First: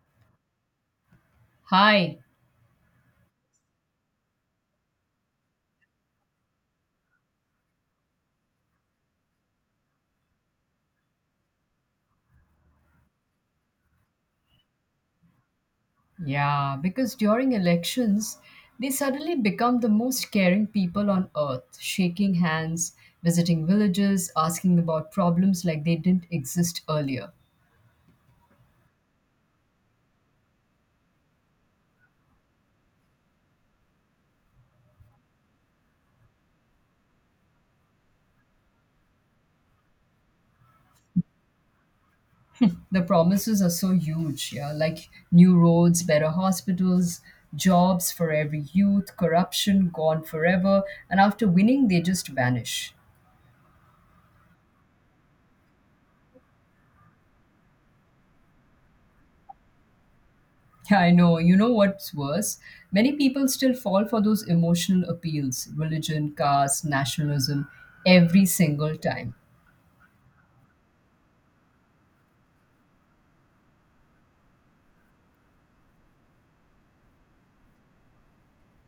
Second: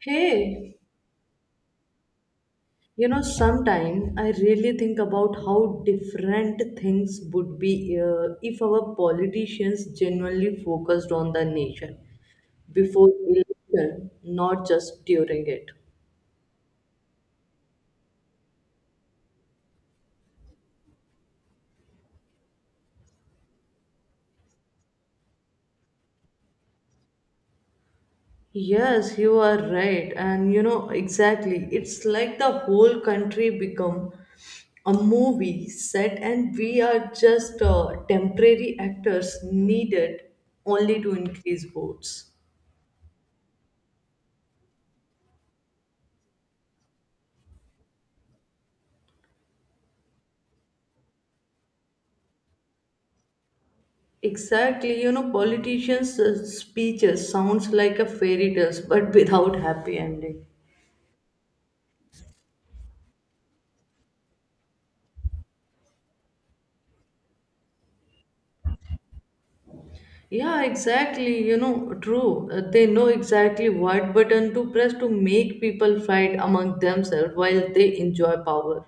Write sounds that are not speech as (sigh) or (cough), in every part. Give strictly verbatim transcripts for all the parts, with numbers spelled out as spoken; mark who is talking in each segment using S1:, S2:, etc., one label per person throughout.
S1: Hey,
S2: Hi.
S1: you know, sometimes I really think about how different things would be uh, if our politicians genuinely focused on the nation before election, not just during it.
S2: Yeah, because during elections, they suddenly become the most caring people on earth, shaking hands, visiting villages, asking about problems like they didn't exist earlier.
S1: Yes, you are right, and you know exactly. It's like the whole country become a movie set, and we are just uh, temporary actors needed only to increase votes.
S2: The promises are so huge, yeah, like new roads, better hospitals, jobs for every youth, corruption gone forever, and after winning, they just vanish.
S1: Exactly, you know, politicians' uh, speeches sounds like a fairy tales, but (laughs) without happy ending.
S2: (laughs) I know. You know what's worse? Many people still fall for those emotional appeals religion, caste, nationalism every single time.
S1: Yeah, exactly, you know, true. Uh, They know exactly what button to press to make people fight among themselves while they enjoy power.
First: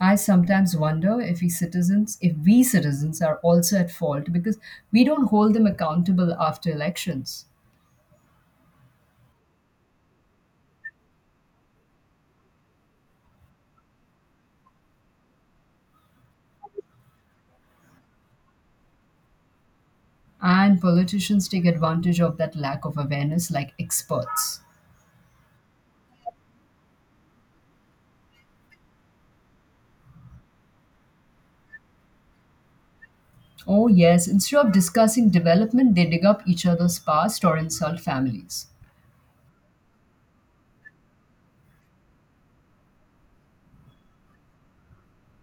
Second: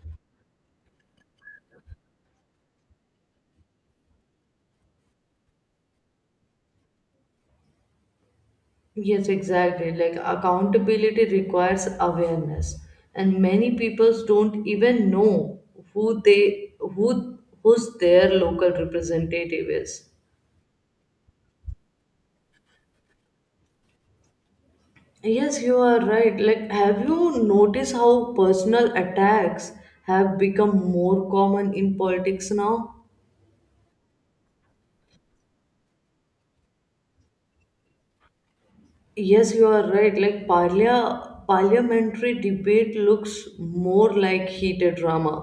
S2: I sometimes wonder if we citizens, if we citizens are also at fault because we don't hold them accountable after elections.
S1: Yes, exactly. Like accountability requires awareness, and many people don't even know who they who who's their local representative is.
S2: And politicians take advantage of that lack of awareness like experts.
S1: Yes, you are right. Like, have you noticed how personal attacks have become more common in politics now?
S2: Oh, yes, instead of discussing development, they dig up each other's past or insult families.
S1: Yes, you are right. Like, parlia- parliamentary debate looks more like heated drama,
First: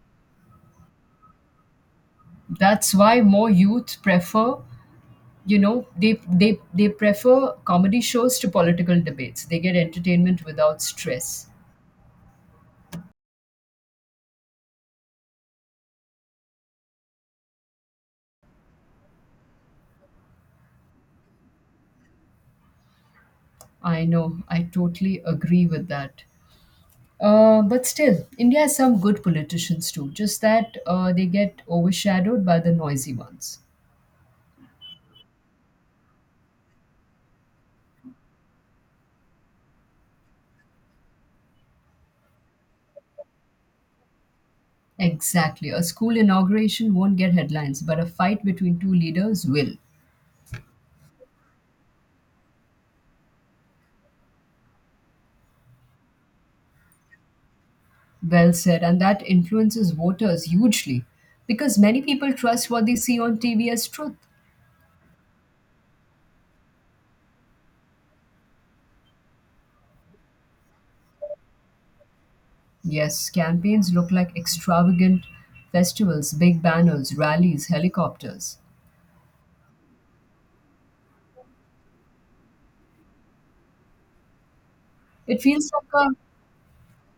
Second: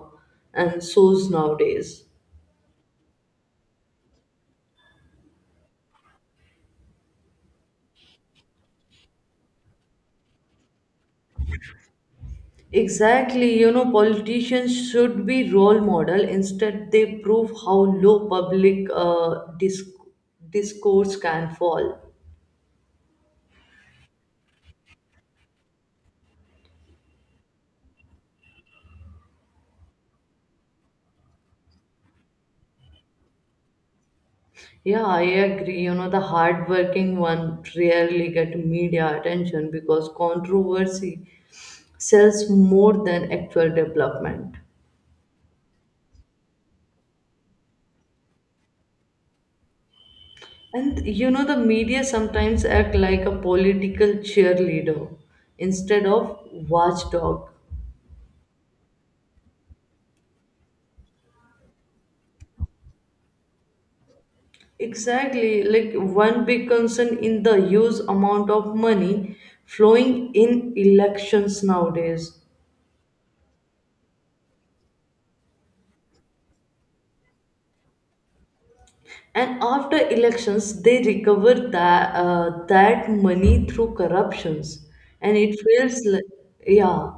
S1: and so's nowadays.
S2: That's why more youth prefer you know they they they prefer comedy shows to political debates. They get entertainment without stress.
S1: Exactly, you know, politicians should be role model. Instead, they prove how low public uh, disc- discourse can fall.
S2: I know, I totally agree with that. Uh, but still, India has some good politicians too, just that uh, they get overshadowed by the noisy ones.
S1: Yeah, I agree. You know, the hardworking one rarely get media attention because controversy sells more than actual development.
S2: Exactly, a school inauguration won't get headlines, but a fight between two leaders will.
S1: And you know, the media sometimes act like a political cheerleader instead of watchdog.
S2: Well said, and that influences voters hugely because many people trust what they see on TV as truth.
S1: Exactly, like one big concern in the huge amount of money flowing in elections nowadays.
S2: Yes, campaigns look like extravagant festivals, big banners, rallies, helicopters.
S1: And after elections, they recover that uh, that money through corruptions, and
S2: It
S1: it
S2: feels like
S1: feels
S2: a
S1: like. Yeah.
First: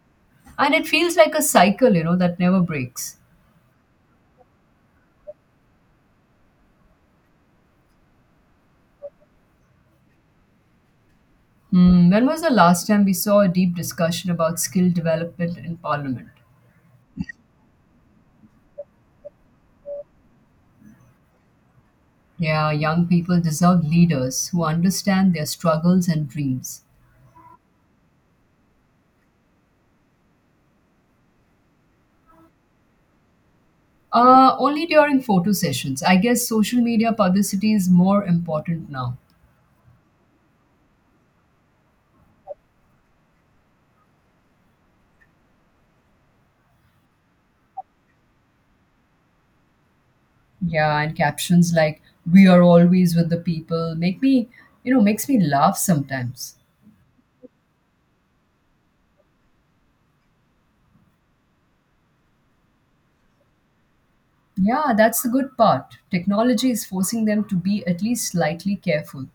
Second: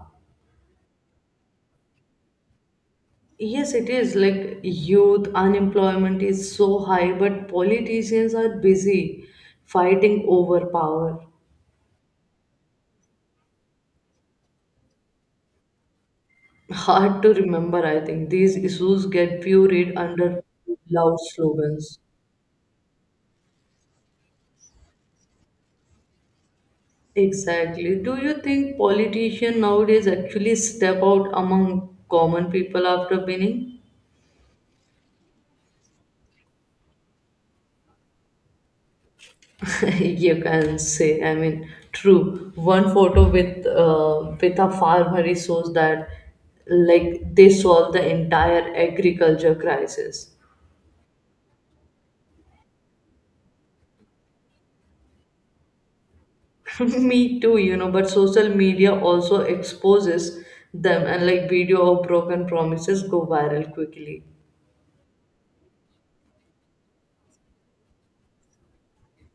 S2: and it feels like a cycle, you know, that never breaks.
S1: Yes, it is like youth unemployment is so high, but politicians are busy fighting over power.
S2: Hmm, when was the last time we saw a deep discussion about skill development in parliament?
S1: (laughs) Hard to remember, I think these issues get buried under loud slogans.
S2: Yeah, young people deserve leaders who understand their struggles and dreams.
S1: Exactly. Do you think politicians nowadays actually step out among common people after winning?
S2: Uh, only during photo sessions. I guess social media publicity is more important now.
S1: (laughs) You can say, I mean, true. One photo with uh, with a farmer, it shows that, like, they solve the entire agriculture crisis.
S2: Yeah, and captions like "We are always with the people" make me, you know, makes me laugh sometimes.
S1: (laughs) me too you know But social media also exposes them, and like, video of broken promises go viral quickly.
S2: Yeah, that's the good part. Technology is forcing them to be at least slightly careful.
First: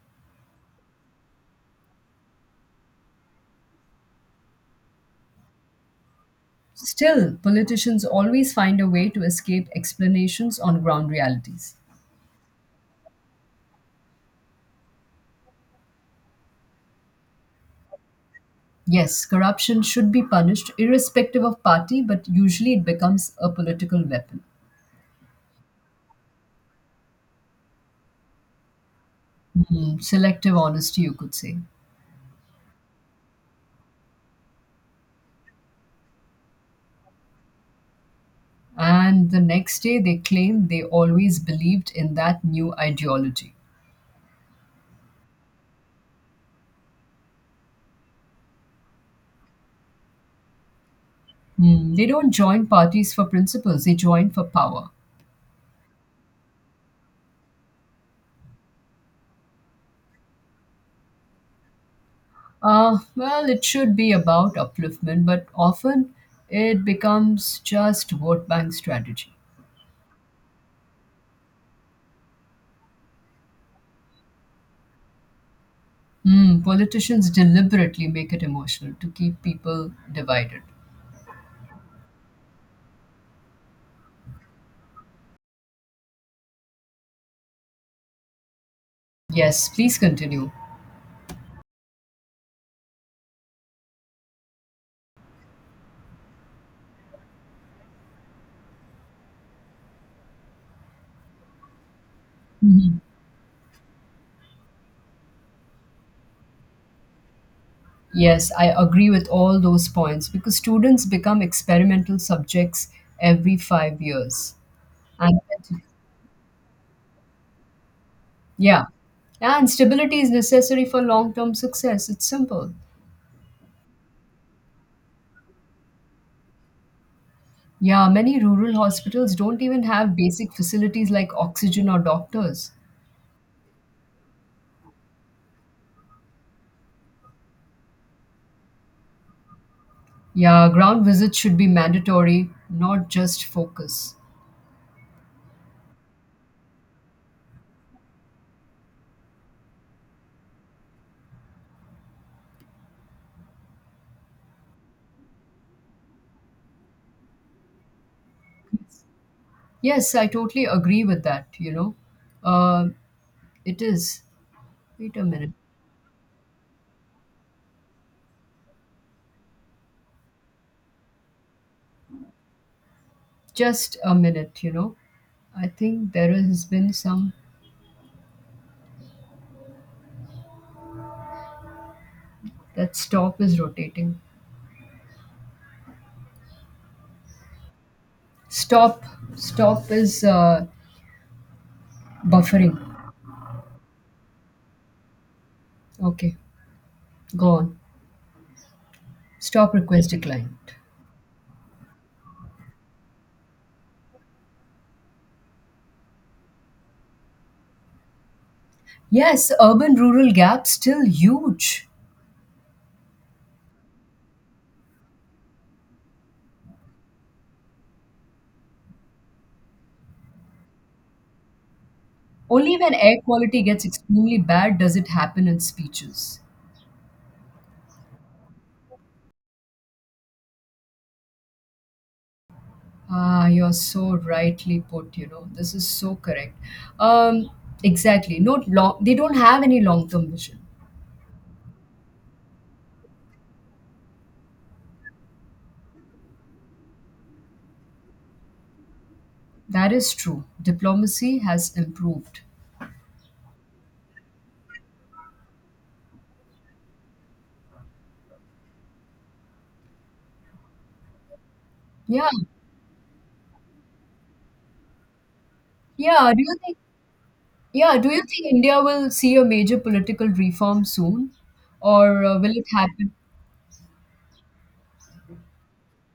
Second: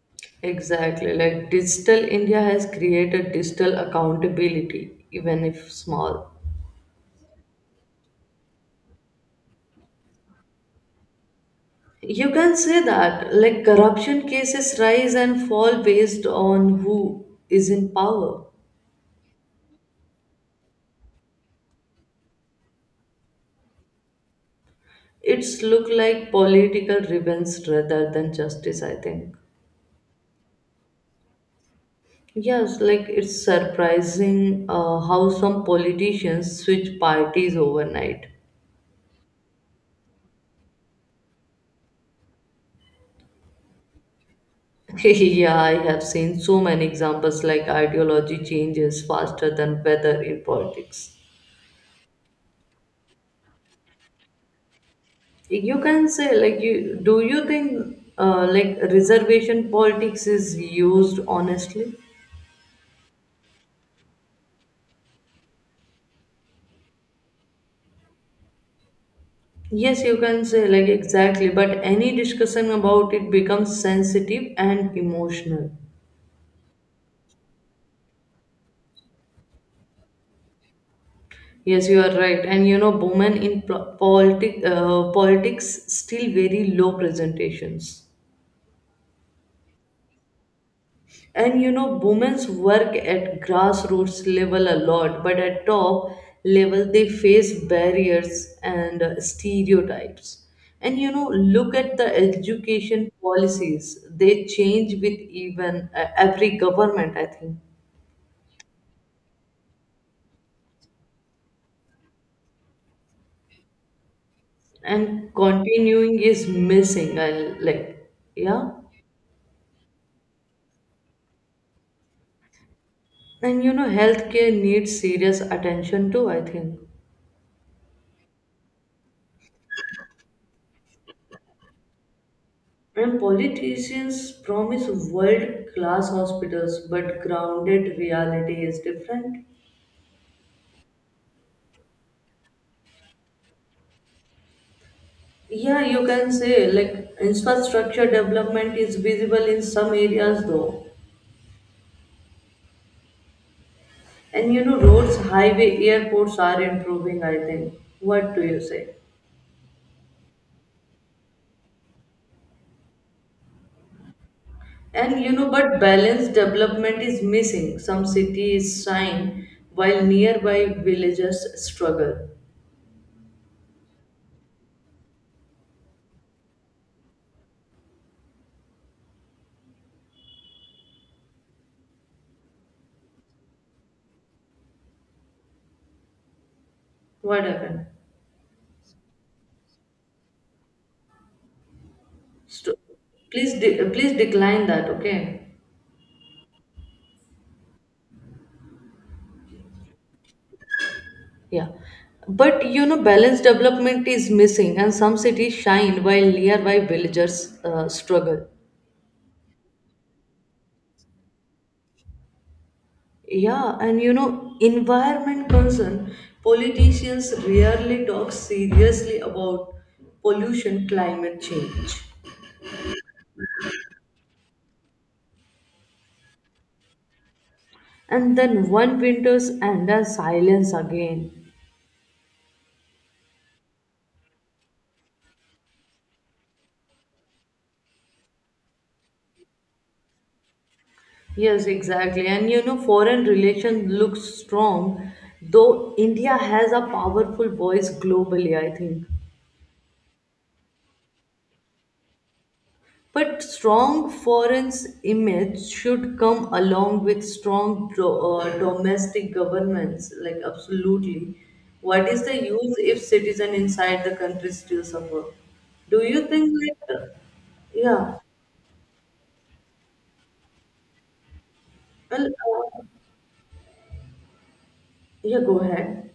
S1: Exactly, like digital India has created digital accountability, even if small.
S2: Still, politicians always find a way to escape explanations on ground realities.
S1: You can say that, like corruption cases rise and fall based on who is in power.
S2: Yes, corruption should be punished irrespective of party, but usually it becomes a political weapon.
S1: It's look like political revenge rather than justice, I think.
S2: Hmm, selective honesty, you could say.
S1: Yes, like it's surprising uh, how some politicians switch parties overnight.
S2: And the next day, they claim they always believed in that new ideology.
S1: (laughs) Yeah, I have seen so many examples, like ideology changes faster than weather in politics.
S2: Hmm, they don't join parties for principles, they join for power.
S1: You can say, like, you do you think, uh, like reservation politics is used honestly?
S2: Uh, well, it should be about upliftment, but often it becomes just vote bank strategy.
S1: Yes, you can say, like, exactly, but any discussion about it becomes sensitive and emotional.
S2: Hmm, politicians deliberately make it emotional to keep people divided.
S1: Yes, you are right. And you know, women in pl- politi- uh, politics still very low presentations.
S2: Yes, please continue.
S1: And you know, women's work at grassroots level a lot, but at top level they face barriers and uh, stereotypes. And you know, look at the
S2: Mhm.
S1: education policies, they change with even uh, every government, I think.
S2: Yes, I agree with all those points because students become experimental subjects every five years.
S1: And
S2: And
S1: continuing is missing, I like, yeah.
S2: yeah, and stability is necessary for long term success. It's simple.
S1: And you know, healthcare needs serious attention too, I think.
S2: Yeah, many rural hospitals don't even have basic facilities like oxygen or doctors.
S1: And politicians promise world class hospitals, but grounded reality is different.
S2: Yeah, ground visits should be mandatory, not just focus.
S1: Yeah, you can say, like infrastructure development is visible in some areas though. And you know, roads, highway, airports are improving, I think. What do you say?
S2: Yes, I totally agree with that, you know. Uh, it is. Wait
S1: And
S2: a
S1: you know,
S2: minute.
S1: but balanced development is missing. Some cities shine while nearby villages struggle.
S2: Just a minute, you know. I think there has been some. That stop is rotating.
S1: What happened?
S2: Stop. Stop is uh, buffering.
S1: St- Please, de- please decline that, okay?
S2: Okay, go on. Stop request declined.
S1: Yeah. But you know, balanced development is missing, and some cities shine while nearby villagers uh, struggle.
S2: Yes, urban rural gap still huge.
S1: Yeah, and you know, environment concern. Politicians rarely talk seriously about pollution, climate change.
S2: Only when air quality gets extremely bad does it happen in speeches.
S1: And then one winter's and a silence again.
S2: Ah, you're so rightly put, you know. This is so correct. Um, exactly. No long, they don't have any long-term vision.
S1: Yes, exactly. And you know, foreign relation looks strong, though India has a powerful voice globally, I think.
S2: That is true. Diplomacy has improved.
S1: But strong foreign image should come along with strong do- uh, domestic governments, like absolutely. What is
S2: Yeah.
S1: the use if citizen inside the country still suffer? Do you
S2: Yeah. Do
S1: think,
S2: you think
S1: like, uh,
S2: yeah, do
S1: yeah,
S2: you think India will see a major political reform soon? Or
S1: well,
S2: uh, will it
S1: uh,
S2: happen?
S1: yeah, go ahead.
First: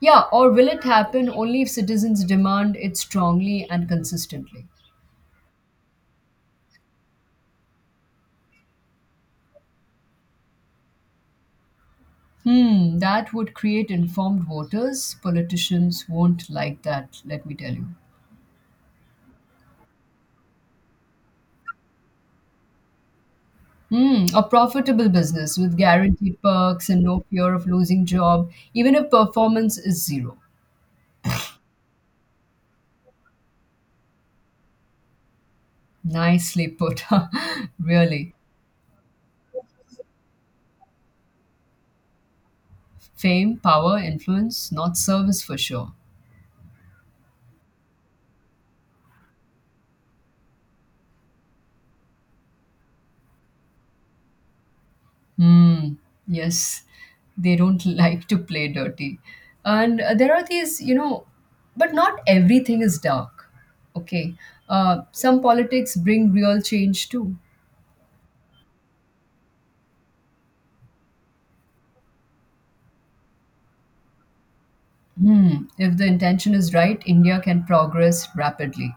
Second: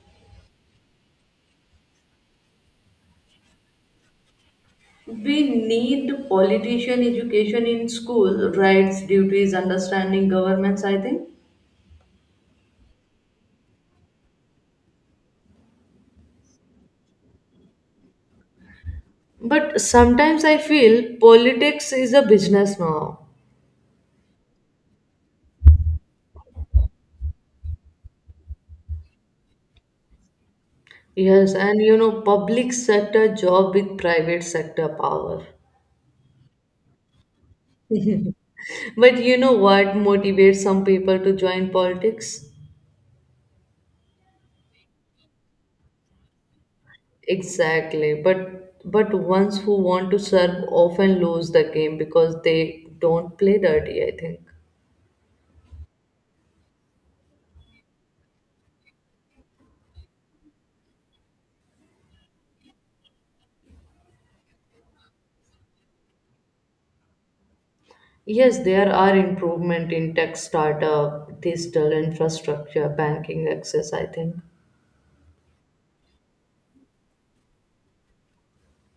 S2: Yeah, or will it happen only if citizens demand it strongly and consistently?
S1: We need politician education in school, rights, duties, understanding governments, I think.
S2: Hmm, that would create informed voters. Politicians won't like that, let me tell you.
S1: But sometimes I feel politics is a business now.
S2: Hmm, a profitable business with guaranteed perks and no fear of losing job, even if performance is zero.
S1: Yes, and you know, public sector job with private sector power.
S2: Nicely put, (laughs) really.
S1: But you know what motivates some people to join politics?
S2: Fame, power, influence, not service for sure.
S1: Exactly. But but ones who want to serve often lose the game because they don't play dirty, I think.
S2: Mm, yes, they don't (laughs) like to play dirty. And uh, there are these, you know, but not everything is dark. Okay. Uh, some politics bring real change too.
S1: Yes, there are improvement in tech startup, digital infrastructure, banking access, I think.
S2: Hmm. If the intention is right, India can progress rapidly.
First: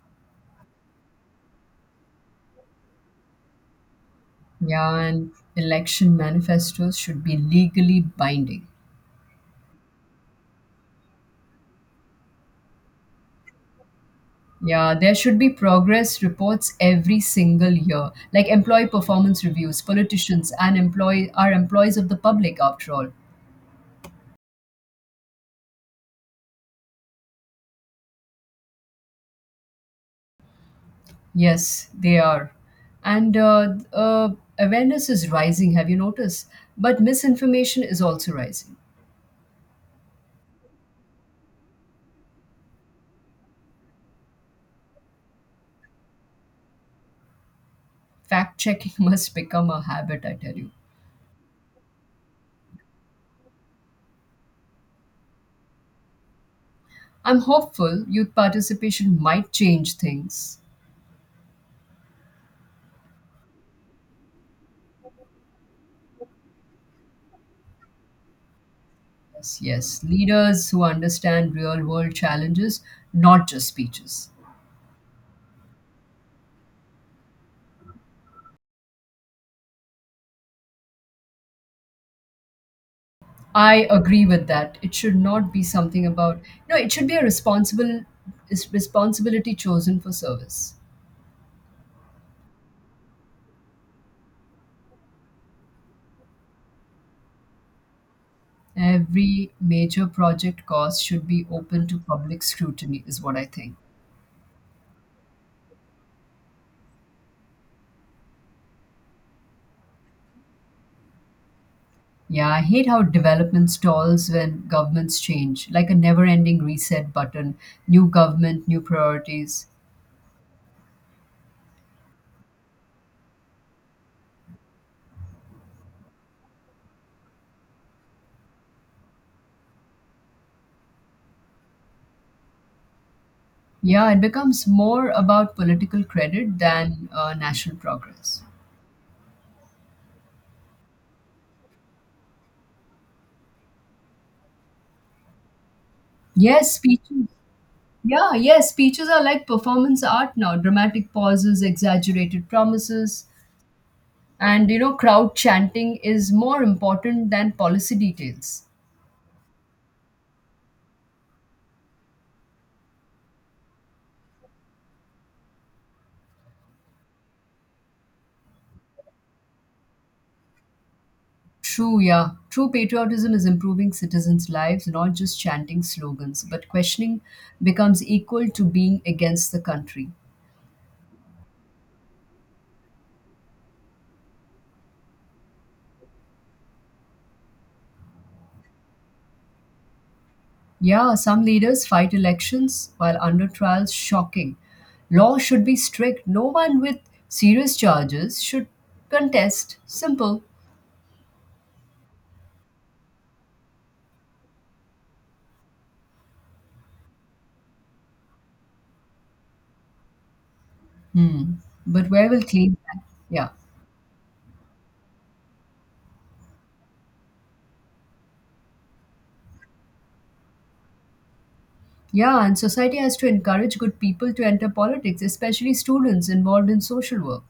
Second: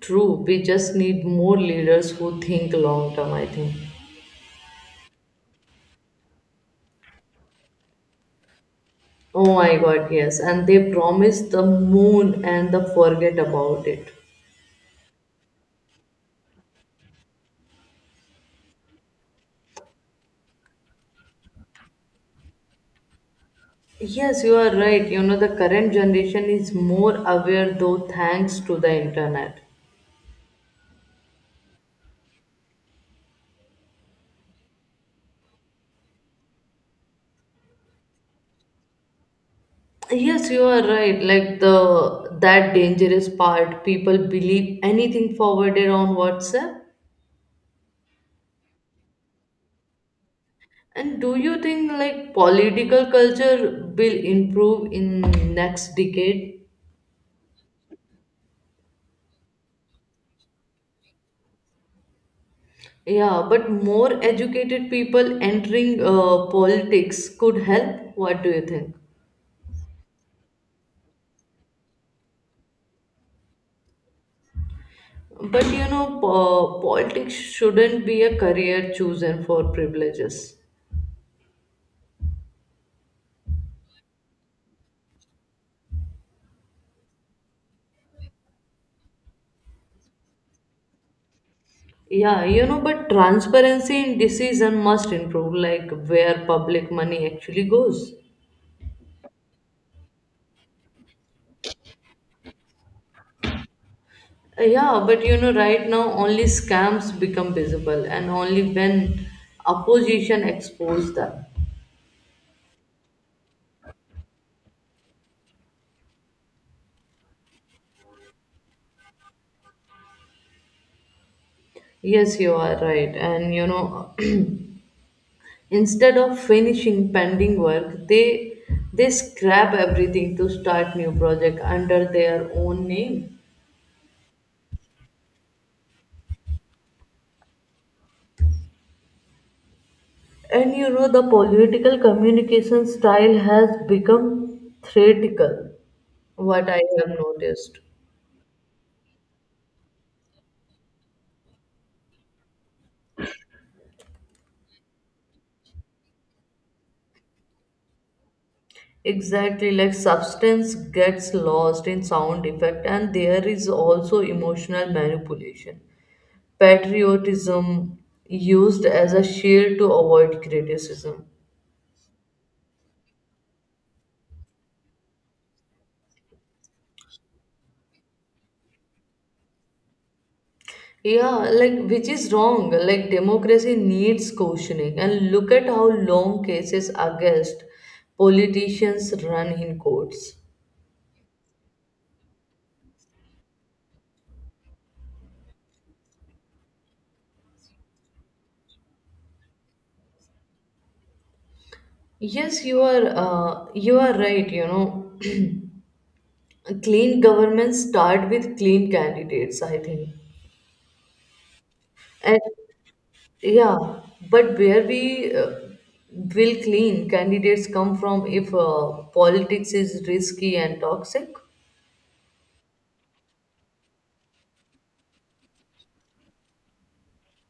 S1: True, we just need more leaders who think long term, I think.
S2: Yeah, and election manifestos should be legally binding.
S1: Oh my god, yes. And they promise the moon and the forget about it.
S2: Yeah, there should be progress reports every single year, like employee performance reviews. Politicians and employee are employees of the public, after all.
S1: Yes, you are right. You know, the current generation is more aware though thanks to the internet.
S2: Yes, they are. And uh, uh, awareness is rising, have you noticed? But misinformation is also rising.
S1: Yes, you are right. Like the that dangerous part, people believe anything forwarded on WhatsApp.
S2: Fact checking (laughs) must become a habit, I tell you.
S1: And do you think, like, political culture will improve in next decade?
S2: I'm hopeful youth participation might change things.
S1: Yeah, but more educated people entering uh, politics could help. What do you think?
S2: Yes, yes. Leaders who understand real world challenges, not just speeches.
S1: But you know, po- politics shouldn't be a career chosen for privileges.
S2: I agree with that. It should not be something about, no, it should be a responsible is responsibility chosen for service.
S1: Yeah, you know, but transparency in decision must improve, like where public money actually goes.
S2: Every major project cost should be open to public scrutiny, is what I think.
S1: Uh, Yeah, but you know, right now only scams become visible and only when opposition expose them.
S2: Yeah, I hate how development stalls when governments change, like a never ending reset button, new government, new priorities.
S1: Yes, you are right. And you know, (clears throat) instead of finishing pending work, they they scrap everything to start new project under their own name.
S2: Yeah, it becomes more about political credit than uh, national progress.
S1: And you know, the political communication style has become theatrical, what
S2: Yes,
S1: I have
S2: speeches.
S1: noticed.
S2: Yeah, yes, speeches are like performance art now. Dramatic pauses, exaggerated promises, and you know, crowd chanting is more important than policy details.
S1: Exactly, like substance gets lost in sound effect, and there is also emotional manipulation. Patriotism used as a shield to avoid criticism.
S2: True, yeah. True patriotism is improving citizens' lives, not just chanting slogans, but questioning becomes equal to being against the country.
S1: Yeah, like which is wrong. Like democracy needs cautioning. And look at how long cases against politicians run in courts.
S2: Yeah, some leaders fight elections while under trials, shocking. Law should be strict. No one with serious charges should contest. Simple.
S1: Yes, you are uh, you are right, you know. Clean governments start with clean candidates, I think.
S2: Hmm. But where
S1: And
S2: will clean that? Yeah.
S1: yeah, but where we uh, will clean candidates come from if uh, politics is risky and toxic?
S2: Yeah, and society has to encourage good people to enter politics, especially students involved in social work.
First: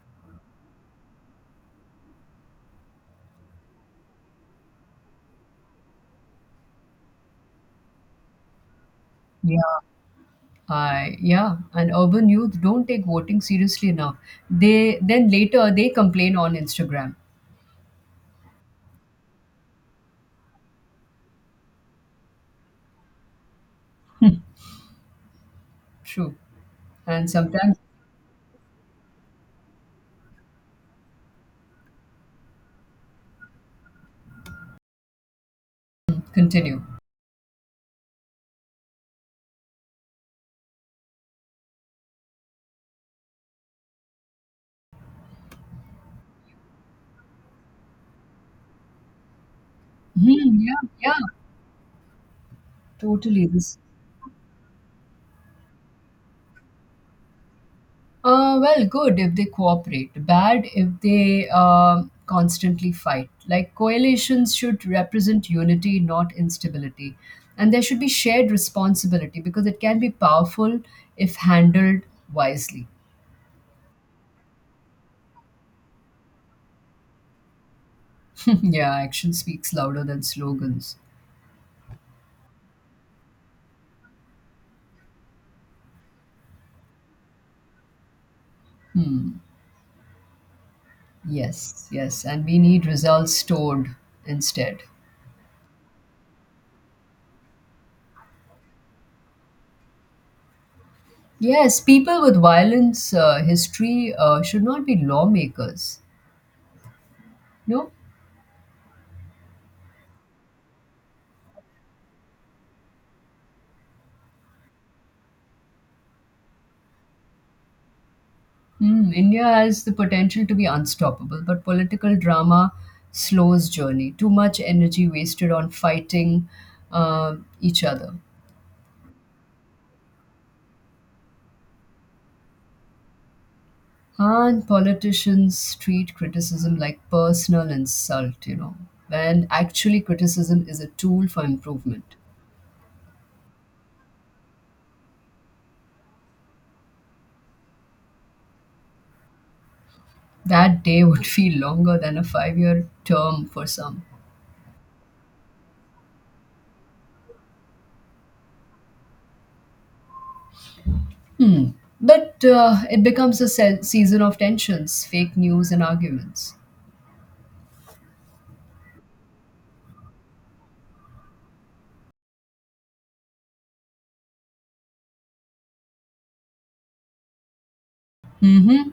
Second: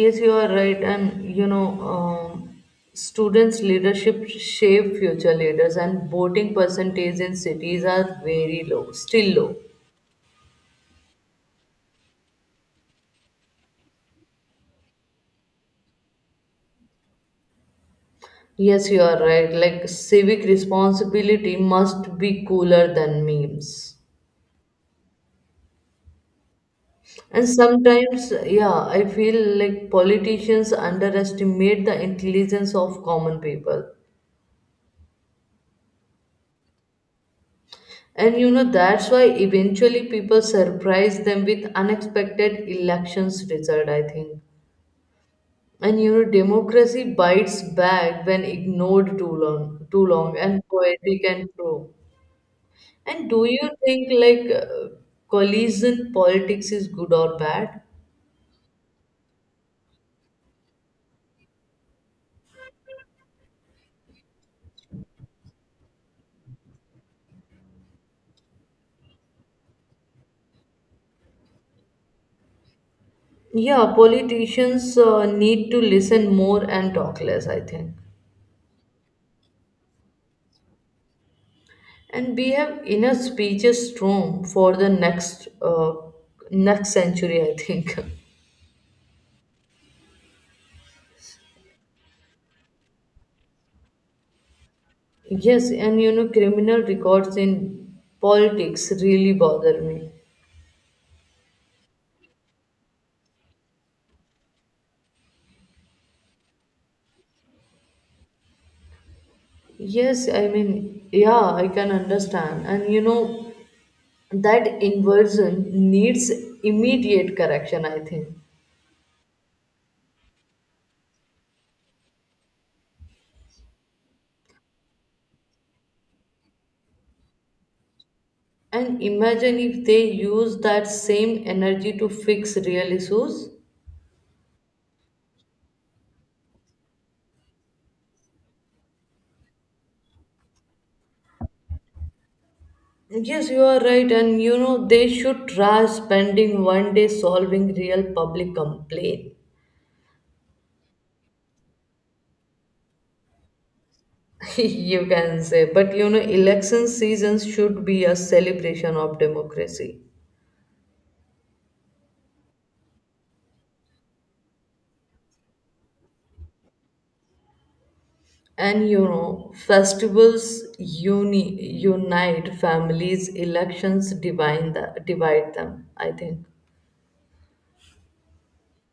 S1: Yes, you are right. And you know, um, students' leadership shape future leaders, and voting percentage in cities are very low, still low.
S2: Yeah. I yeah, and urban youth don't take voting seriously enough. They then later they complain on Instagram.
S1: Yes, you are right. Like, civic responsibility must be cooler than memes.
S2: True, and
S1: And
S2: sometimes
S1: sometimes, yeah, I feel like politicians underestimate the intelligence of common people.
S2: continue.
S1: And you know, that's why eventually people surprise them with unexpected elections result, I think. And you know, democracy bites back when ignored too long, too long, and
S2: Hmm, yeah,
S1: poetic
S2: yeah,
S1: and true. And do
S2: totally.
S1: you
S2: This
S1: think, like, uh, collision politics is good or bad?
S2: uh, well, good if they cooperate. Bad if they um constantly fight. Like coalitions should represent unity, not instability, and there should be shared responsibility because it can be powerful if handled wisely.
S1: Yeah, politicians uh, need to listen more and talk less, I think.
S2: (laughs) Yeah, action speaks louder than slogans.
S1: And we have enough speeches room for the next uh, next century, I think.
S2: Hmm. Yes, yes, and we need results stored instead.
S1: (laughs) Yes, and you know, criminal records in politics really bother me.
S2: Yes, people with violence uh, history uh, should not be lawmakers. No.
S1: Yes, I mean, yeah, I can understand. And you know, that inversion needs immediate correction, I think.
S2: Hmm, India has the potential to be unstoppable, but political drama slows journey. Too much energy wasted on fighting uh, each other.
S1: And imagine if they use that same energy to fix real issues.
S2: And politicians treat criticism like personal insult, you know, when actually criticism is a tool for improvement.
S1: Yes, you are right. And you know, they should try spending one day solving real public complaint.
S2: That day would (laughs) feel longer than a five year term for some.
S1: (laughs) You can say. But you know, election seasons should be a celebration of democracy.
S2: But uh, it becomes a se- season of tensions, fake news, and arguments.
S1: And you know, festivals uni- unite families, elections divide, the- divide them, I think.
S2: Mm-hmm.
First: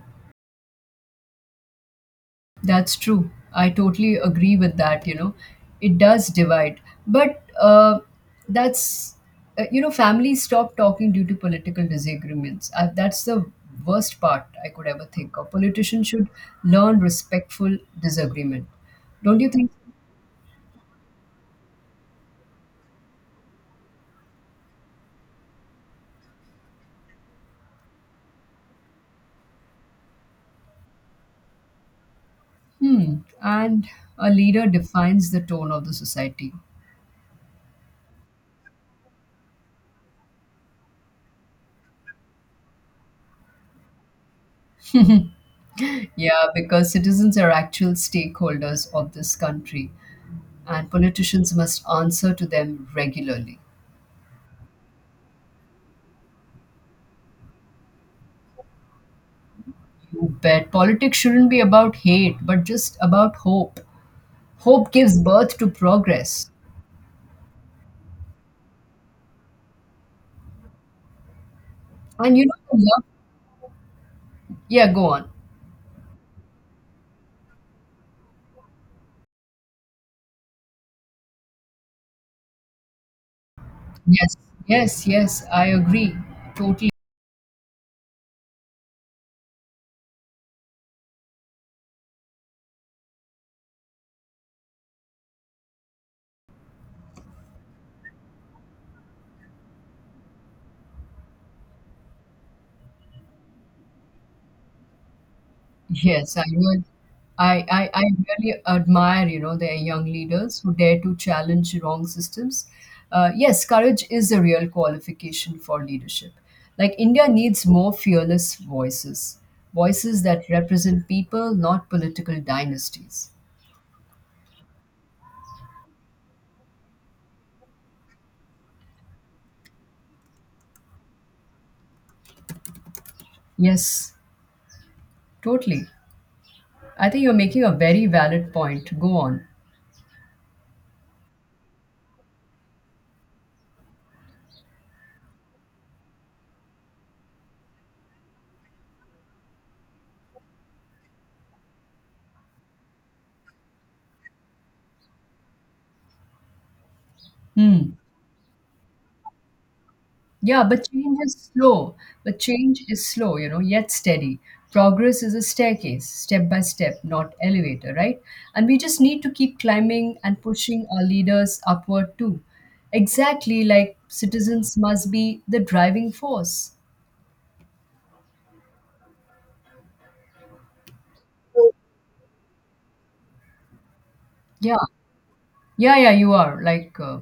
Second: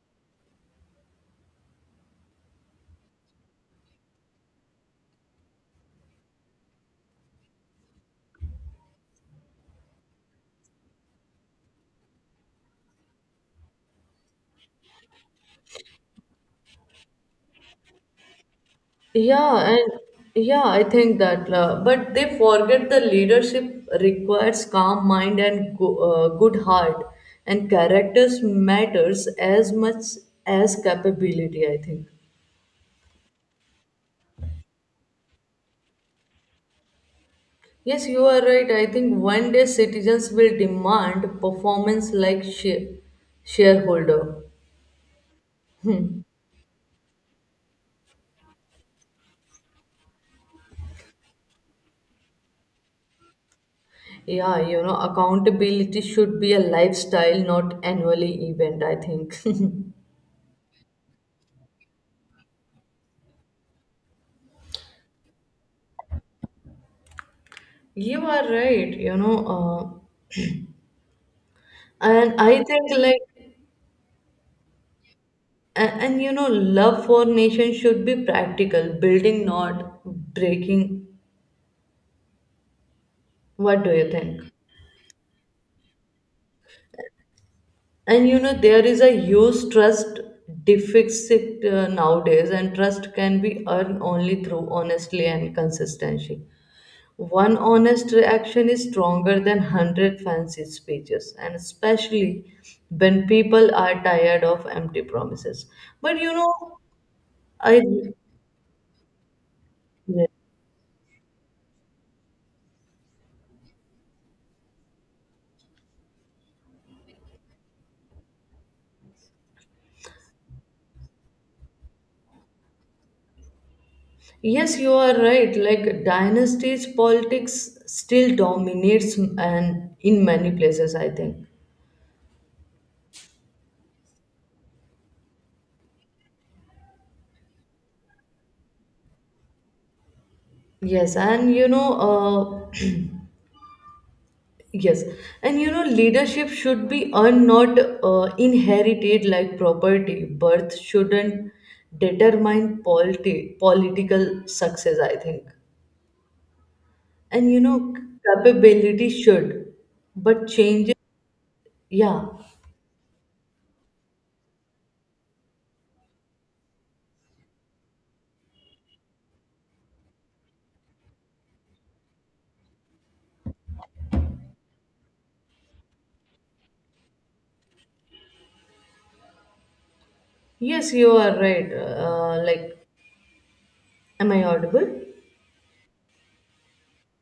S2: That's true. I totally agree with that. You know, it does divide. But uh, that's uh, you know, families stop talking due to political disagreements. Uh, that's the worst part I could ever think of. Politicians should learn respectful disagreement. Don't you think?
S1: Yeah, and yeah, I think that, uh, but they forget the leadership requires calm mind and go, uh, good heart, and characters matters as much as capability, I think.
S2: Hmm. And a leader defines the tone of the society.
S1: Yes, you are right. I think one day citizens will demand performance like share shareholder.
S2: Yeah, because citizens are actual stakeholders of this country and politicians must answer to them regularly.
S1: Yeah, you know, accountability should be a lifestyle, not annually event, I think. (laughs)
S2: You bet. Politics shouldn't be about hate, but just about hope. Hope gives birth to progress.
S1: You are right, you know, uh, and
S2: And you
S1: I
S2: know,
S1: think,
S2: yeah,
S1: like,
S2: yeah, go on.
S1: and, and you know, love for nation should be practical, building, not breaking. What do you
S2: Yes,
S1: think?
S2: yes, yes, I agree. Totally.
S1: And you know, there is a huge trust deficit uh, nowadays, and trust can be earned only through honestly and consistency. One honest reaction is stronger than a hundred fancy speeches, and especially when people are tired of empty promises. But you
S2: Yes, I
S1: know,
S2: would. I,
S1: I.
S2: I, I really admire, you know, their young leaders who dare to challenge wrong systems. Uh, yes, courage is a real qualification for leadership. Like India needs more fearless voices, voices that represent people, not political dynasties.
S1: Yes, you are right. Like dynasties, politics still dominates, and in many places, I think.
S2: Yes, totally. I think you're making a very valid point. Go on.
S1: Yes, and you know, uh, Yes, and you know, leadership should be earned, not uh, inherited like property. Birth shouldn't determine politi- political success, I think. And you
S2: Hmm.
S1: know, capability should, but
S2: Yeah, but
S1: change.
S2: change is slow.
S1: Yeah.
S2: But change is slow, you know, yet steady. Progress is a staircase, step by step, not elevator, right? And we just need to keep climbing and pushing our leaders upward too. Exactly, like citizens must be the driving force.
S1: Yes, you are right. Uh, like, am I
S2: Yeah,
S1: audible?
S2: yeah, yeah, you are. Like, uh,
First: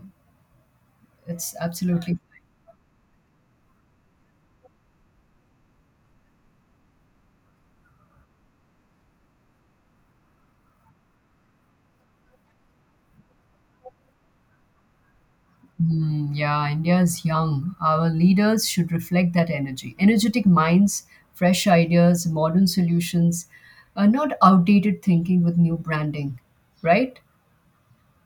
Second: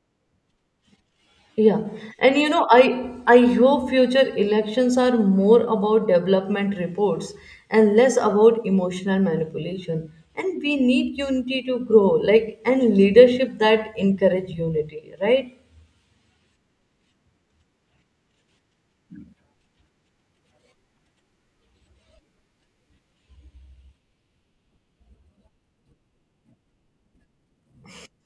S2: it's
S1: Yeah,
S2: absolutely.
S1: and you know, I I hope future elections are more about development reports and less about emotional manipulation. And we need unity to grow, like and leadership that encourage unity, right?
S2: Hmm, yeah, India's young. Our leaders should reflect that energy. Energetic minds, fresh ideas, modern solutions, uh, not outdated thinking with new branding, right?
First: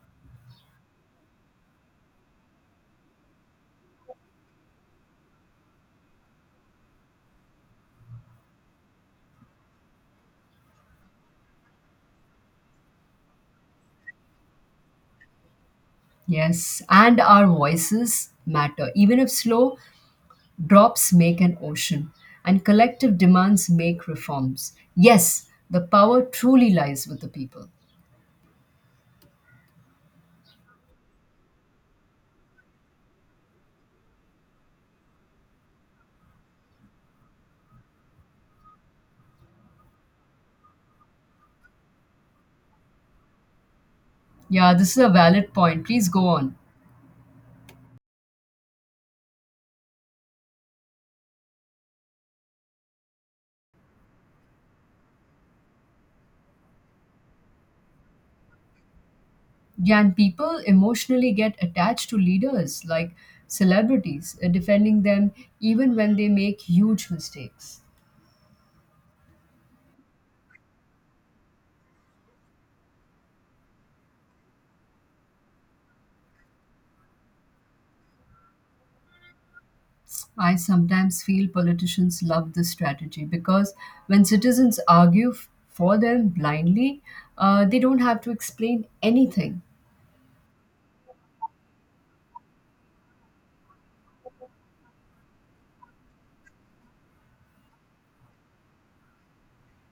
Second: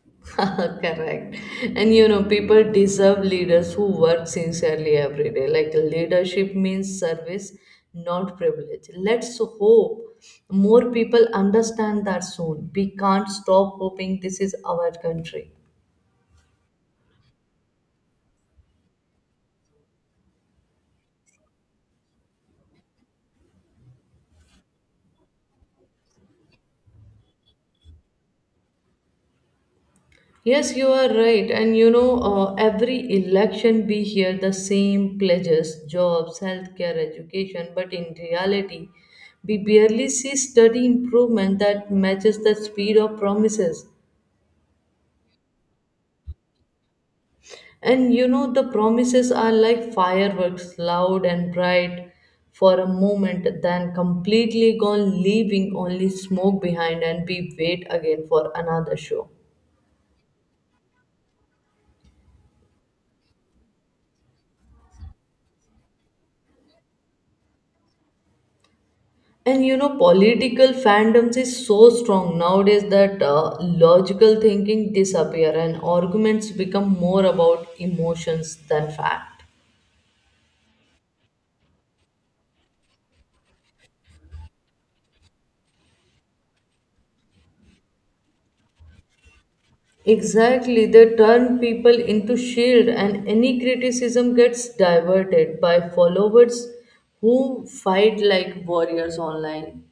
S1: (laughs) Correct. And you know, people deserve leaders who work sincerely every day. Like leadership means service, not privilege. Let's hope more people understand that soon. We can't stop hoping this is our country.
S2: Yes, and our voices matter. Even if slow, drops make an ocean, and collective demands make reforms. Yes, the power truly lies with the people.
S1: Yes, you are right. And you know, uh, every election we hear the same pledges jobs, healthcare, education, but in reality, we barely see steady improvement that matches the speed of promises.
S2: Yeah, this is a valid point. Please go on.
S1: And you know, the promises are like fireworks, loud and bright for a moment, then completely gone, leaving only smoke behind, and we wait again for another show.
S2: Can people emotionally get attached to leaders like celebrities, uh, defending them even when they make huge mistakes?
S1: And you know, political fandoms is so strong nowadays that uh, logical thinking disappear and arguments become more about emotions than fact.
S2: I sometimes feel politicians love this strategy because when citizens argue f- for them blindly, uh, they don't have to explain anything.
S1: Exactly, they turn people into shield and any criticism gets diverted by followers who fight like warriors online.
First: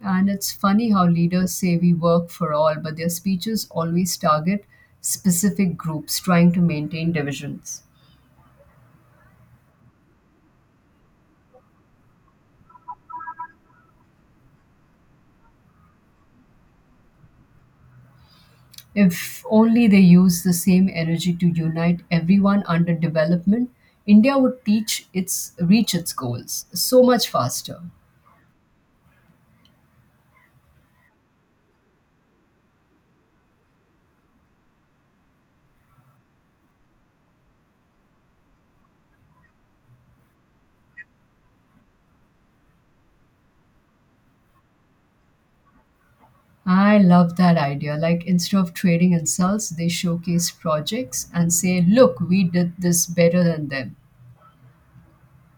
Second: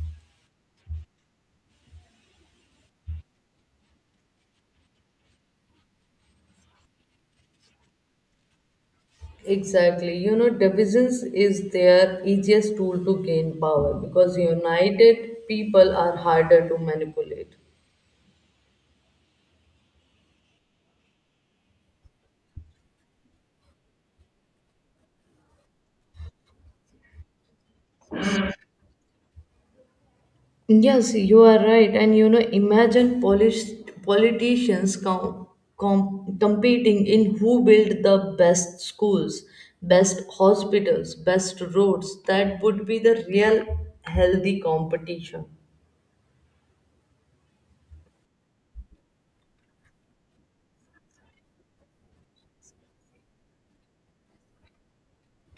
S2: And it's funny how leaders say we work for all, but their speeches always target specific groups trying to maintain divisions.
S1: Exactly. You know, divisions is their easiest tool to gain power because united people are harder to manipulate.
S2: If only they use the same energy to unite everyone under development, India would teach its reach its goals so much faster.
S1: Yes, you are right. And you know, imagine Polish politicians com- com- competing in who built the best schools, best hospitals, best roads. That would be the real healthy competition.
S2: I love that idea. Like instead of trading insults, they showcase projects and say, "Look, we did this better than them."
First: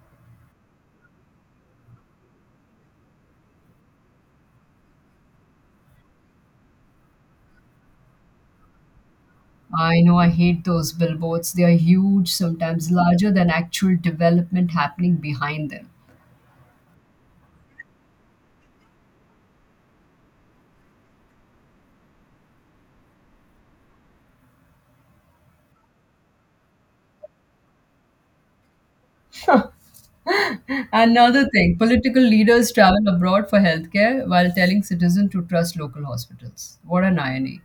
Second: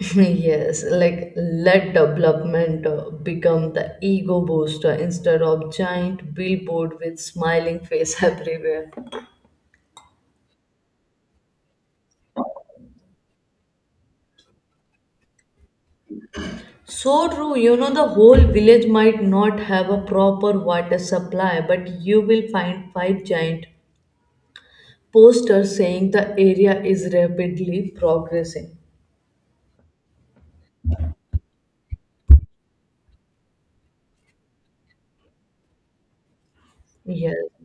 S1: (laughs) Yes, like let development uh, become the ego booster instead of giant billboard with smiling face (laughs) everywhere.
S2: I know, I hate those billboards. They are huge, sometimes larger than actual development happening behind them.
S1: So true, you know, the whole village might not have a proper water supply, but you will find five giant posters saying the area is rapidly progressing.
S2: Another thing, political leaders travel abroad for healthcare while telling citizens to trust local hospitals. What an
S1: Yes.
S2: irony!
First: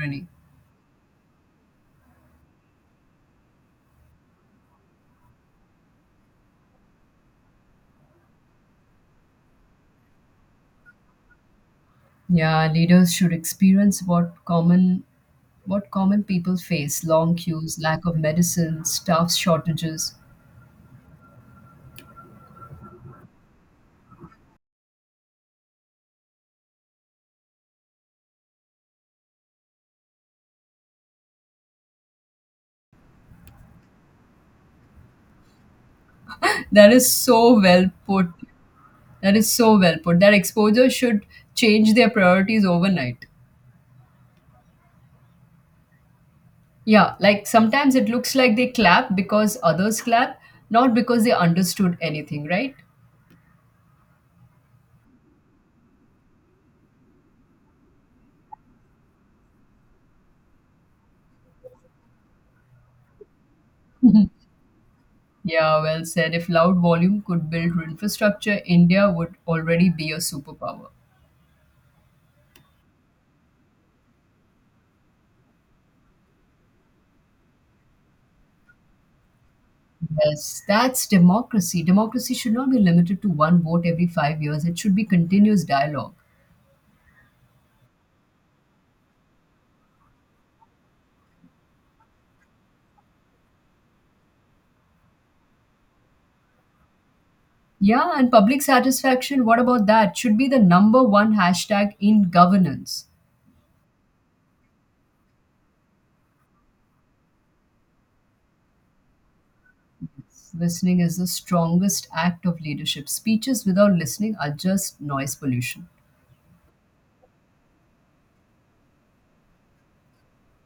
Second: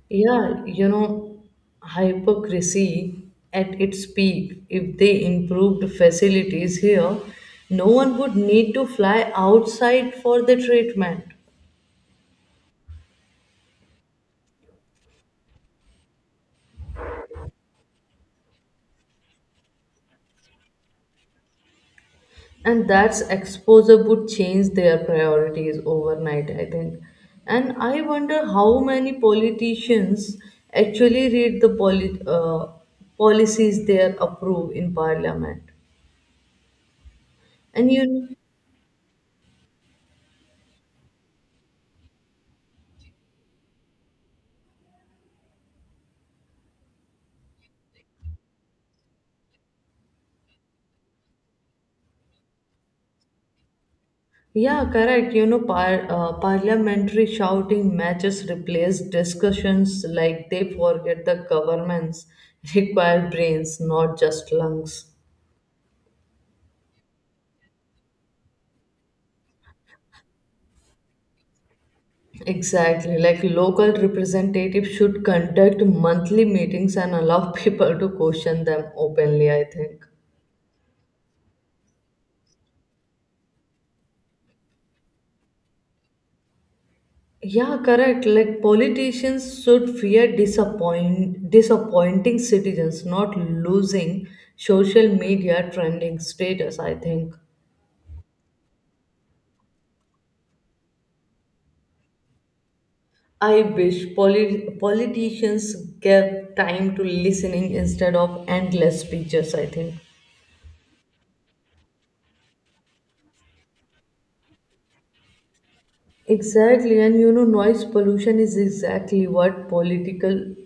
S2: Irony.
S1: Yeah, you know, hypocrisy at its peak. If they improved facilities here, no one would need to fly outside for the treatment.
S2: Yeah, leaders should experience what common what common people face: long queues, lack of medicine, staff shortages.
S1: And that's exposure would change their priorities overnight, I think. And I wonder how many politicians actually read the poli- uh, policies they approve in parliament.
S2: That is so
S1: And
S2: well put.
S1: you
S2: That is so well put. That exposure should change their priorities overnight. Yeah, like sometimes it looks like they clap because others clap, not because they understood anything, right?
S1: Yeah, correct. You know, par- uh, parliamentary shouting matches replace discussions, like they forget the governments (laughs) require brains, not just lungs.
S2: Yeah, well said. If loud volume could build infrastructure, India would already be a superpower.
S1: Exactly, like local representatives should conduct monthly meetings and allow (laughs) people to question them openly, I think.
S2: Yes, that's democracy. Democracy should not be limited to one vote every five years. It should be continuous dialogue.
S1: Yeah, correct. Like politicians should fear disappoint disappointing citizens, not losing social media trending status, I think.
S2: Yeah, and public satisfaction, what about that? Should be the number one hashtag in governance.
S1: I wish polit- politicians gave time to listening instead of endless speeches, I think.
S2: Listening is the strongest act of leadership. Speeches without listening are just noise pollution.
S1: Exactly, and you know, noise pollution is exactly what political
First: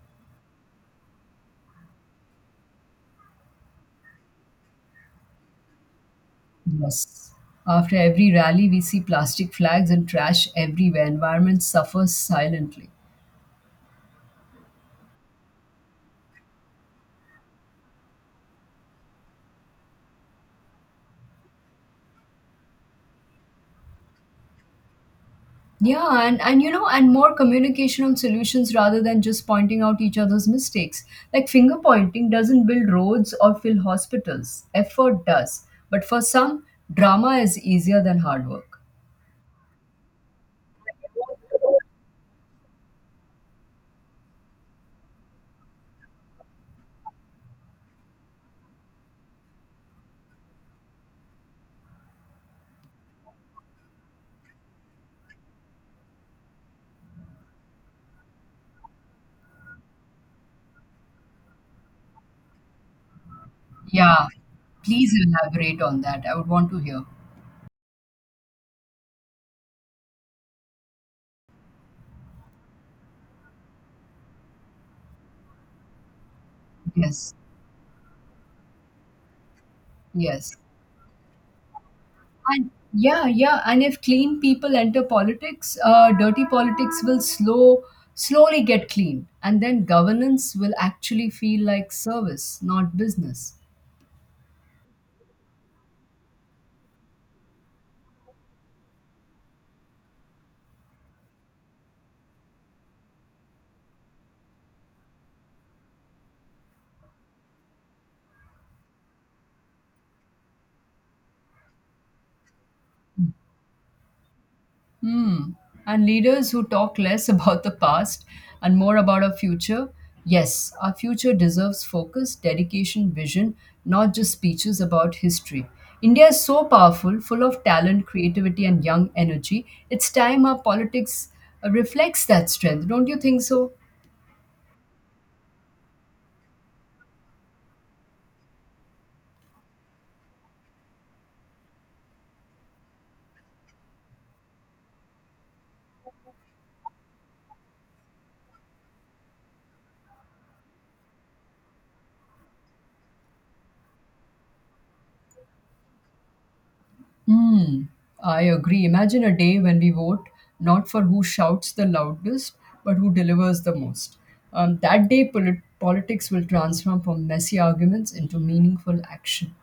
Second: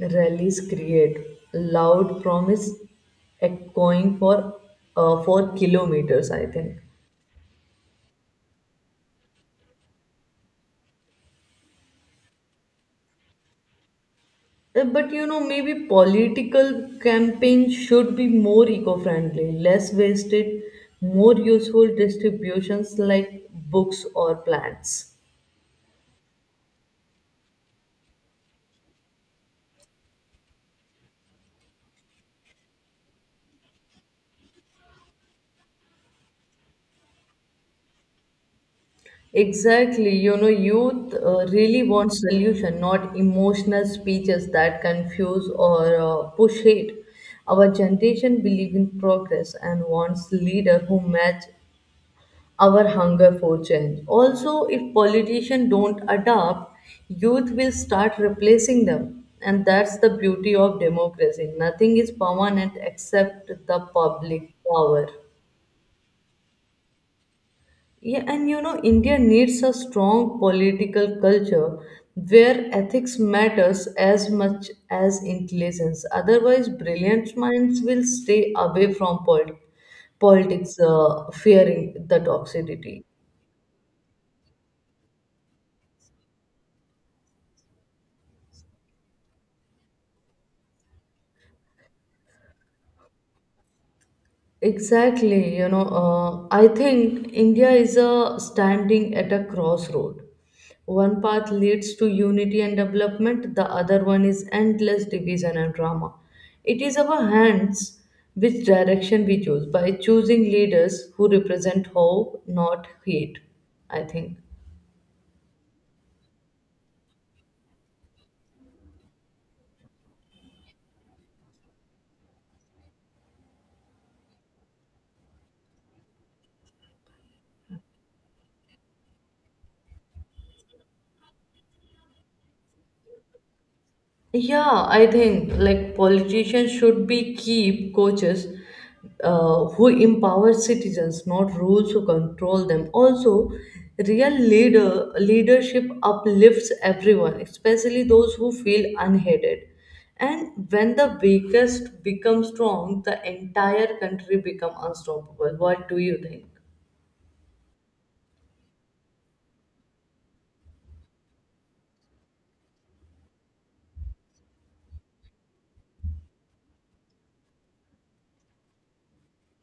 S1: rallies create. Loud promise echoing for uh, for kilometers, I think.
S2: Yes. After every rally, we see plastic flags and trash everywhere. Environment suffers silently.
S1: Uh, But you know, maybe political campaign should be more eco-friendly, less wasted, more useful distributions like books or plants.
S2: Yeah, and, and you know, and more communication on solutions rather than just pointing out each other's mistakes. Like finger pointing doesn't build roads or fill hospitals, effort does. But for some, drama is easier than hard work.
S1: Exactly. You know, youth uh, really want solution, not emotional speeches that confuse or uh, push hate. Our generation believe in progress and wants leader who match our hunger for change. Also, if politicians don't adapt, youth will start replacing them. And that's the beauty of democracy. Nothing is permanent except the
S2: Yeah,
S1: public power.
S2: please elaborate on that. I would want to hear.
S1: Yeah, and you know, India needs a strong political culture where ethics matters as much as intelligence. Otherwise,
S2: Yes,
S1: brilliant minds will stay away from polit-
S2: yes.
S1: politics, uh, fearing the
S2: And
S1: toxicity.
S2: yeah, yeah. And if clean people enter politics, uh, dirty politics will slow, slowly get clean, and then governance will actually feel like service, not business.
S1: Exactly, you know, uh, I think India is a standing at a crossroad. One path leads to unity and development, the other one is endless division and drama. It is our hands which direction we choose by choosing leaders who represent hope, not hate, I think.
S2: Hmm. And leaders who talk less (laughs) about the past and more about our future. Yes, our future deserves focus, dedication, vision, not just speeches about history. India is so powerful, full of talent, creativity, and young energy. It's time our politics uh, reflects that strength. Don't you think so?
S1: Yeah, I think like politicians should be keep coaches uh, who empower citizens, not rules who control them. Also, real leader leadership uplifts everyone, especially those who feel unheeded. And when the weakest become strong, the entire country become unstoppable. What do you think?
S2: Hmm, I agree. Imagine a day when we vote not for who shouts the loudest, but who delivers the most. Um, that day, polit- politics will transform from messy arguments into meaningful action.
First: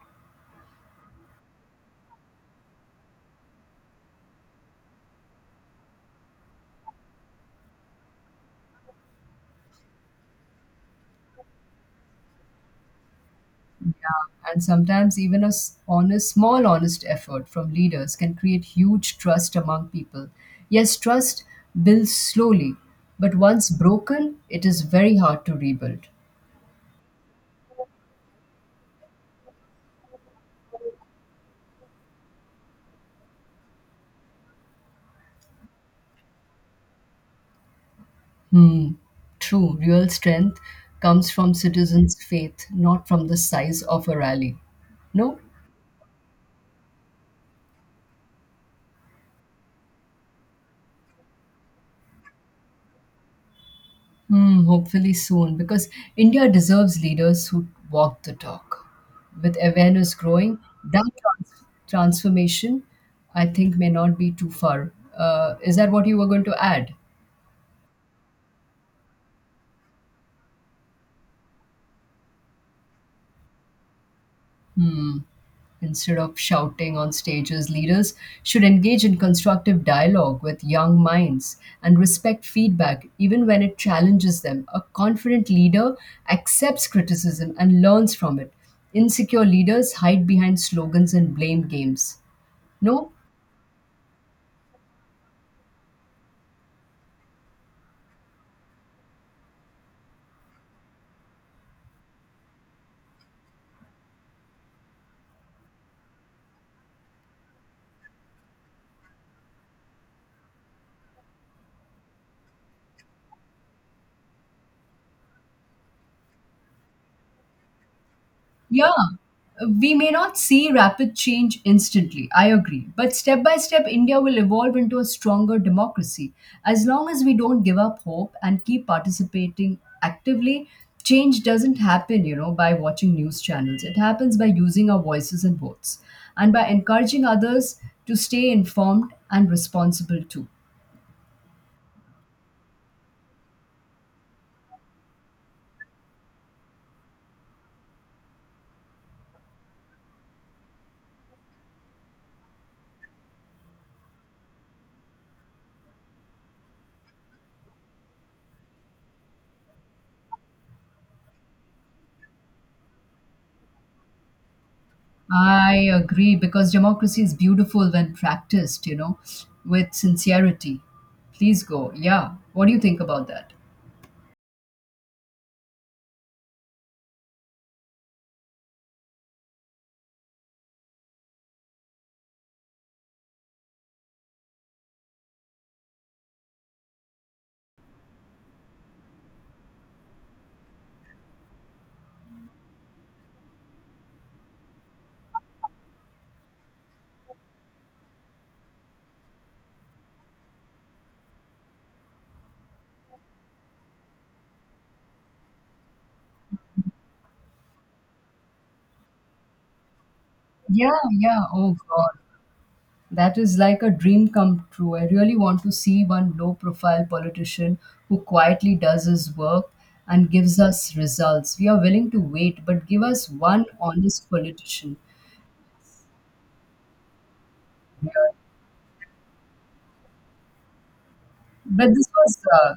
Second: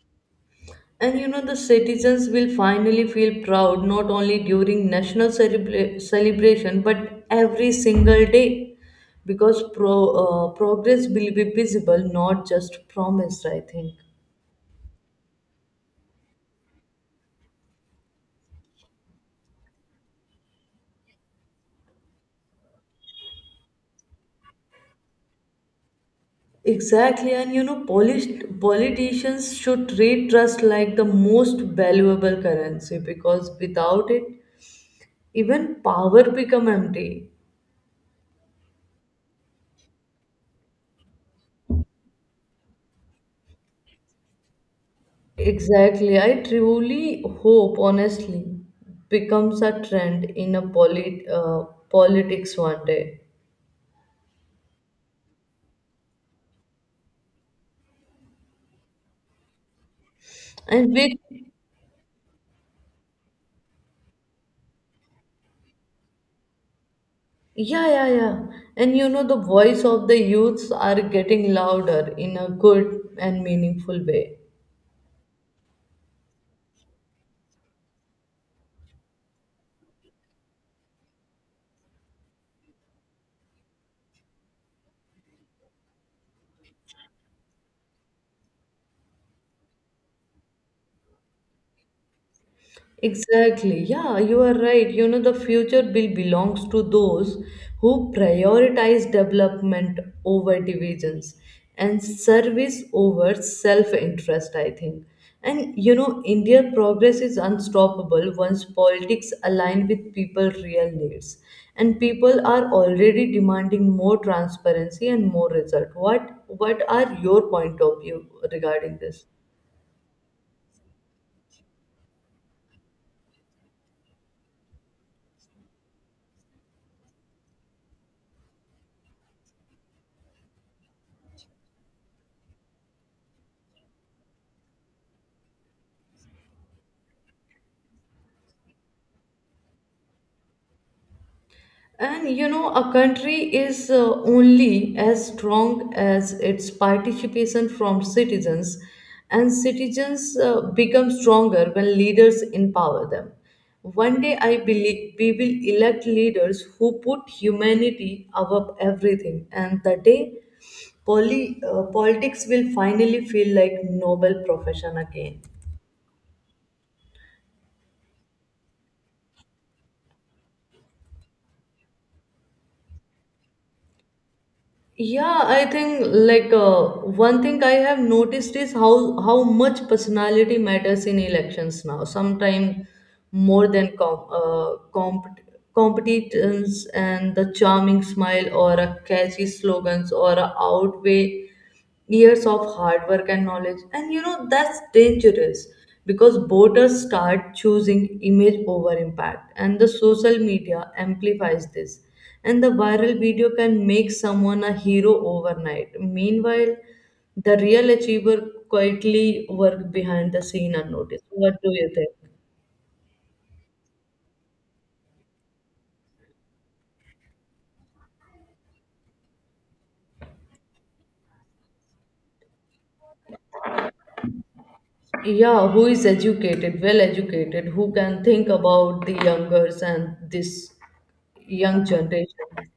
S1: And you know, the citizens will finally feel proud not only during national celebra- celebration but every single day because pro- uh, progress will be visible, not just promised, I think.
S2: Yeah, and sometimes even a s- honest, small, honest effort from leaders can create huge trust among people. Yes, trust builds slowly, but once broken, it is very hard to rebuild.
S1: Exactly, and you know, polished politicians should treat trust like the most valuable currency because without it, even power become empty.
S2: Hmm. True. Real strength comes from citizens' faith, not from the size of a rally. No?
S1: Exactly. I truly hope, honestly, becomes a trend in a polit uh, politics one day.
S2: Hmm. Hopefully soon, because India deserves leaders who walk the talk. With awareness growing,
S1: And
S2: that
S1: we,
S2: trans- transformation, I think, may not be too far. Uh, is that what you were going to add?
S1: yeah, yeah, yeah. And you know, the voice of the youths are getting louder in a good and meaningful way.
S2: Hmm. Instead of shouting on stages, leaders should engage in constructive dialogue with young minds and respect feedback even when it challenges them. A confident leader accepts criticism and learns from it. Insecure leaders hide behind slogans and blame games. No?
S1: Exactly. Yeah, you are right. You know, the future bill belongs to those who prioritize development over divisions and service over self interest, I think. And you know, India progress is unstoppable once politics align with people's real needs. And people are already demanding more transparency and more result. What what are your point of view
S2: Yeah,
S1: regarding this?
S2: we may not see rapid change instantly, I agree. But step by step, India will evolve into a stronger democracy. As long as we don't give up hope and keep participating actively, change doesn't happen, you know, by watching news channels. It happens by using our voices and votes and by encouraging others to stay informed and responsible too.
S1: And you know, a country is uh, only as strong as its participation from citizens, and citizens uh, become stronger when leaders empower them. One day, I believe we will elect leaders who put humanity above everything, and the day poly- uh, politics will finally feel like noble profession again.
S2: I agree because democracy is beautiful when practiced, you know, with sincerity. Please go. Yeah. What do you think about that?
S1: Yeah, I think like uh, one thing I have noticed is how how much personality matters in elections now. Sometimes more than com uh, comp competence, and the charming smile or a catchy slogans or a outweigh years of hard work and knowledge. And you know, that's dangerous because voters start choosing image over impact, and the social media amplifies this, and the viral video can make someone a hero overnight. Meanwhile, the real achiever quietly work behind the scene
S2: Yeah,
S1: unnoticed.
S2: yeah.
S1: What do
S2: Oh,
S1: you
S2: God.
S1: think?
S2: That is like a dream come true. I really want to see one low profile politician who quietly does his work and gives us results. We are willing to wait, but give us one honest politician.
S1: Yeah, who is educated, well educated, who can
S2: Yeah.
S1: think about the youngers and this young
S2: But this was
S1: generation.
S2: uh,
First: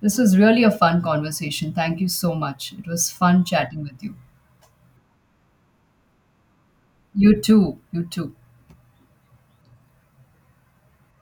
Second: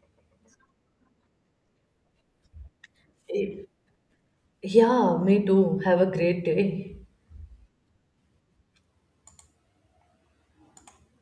S2: this was really a fun conversation. Thank you so much. It was fun chatting with you.
S1: Yeah, me too. Have a great day.
S2: You too. You too.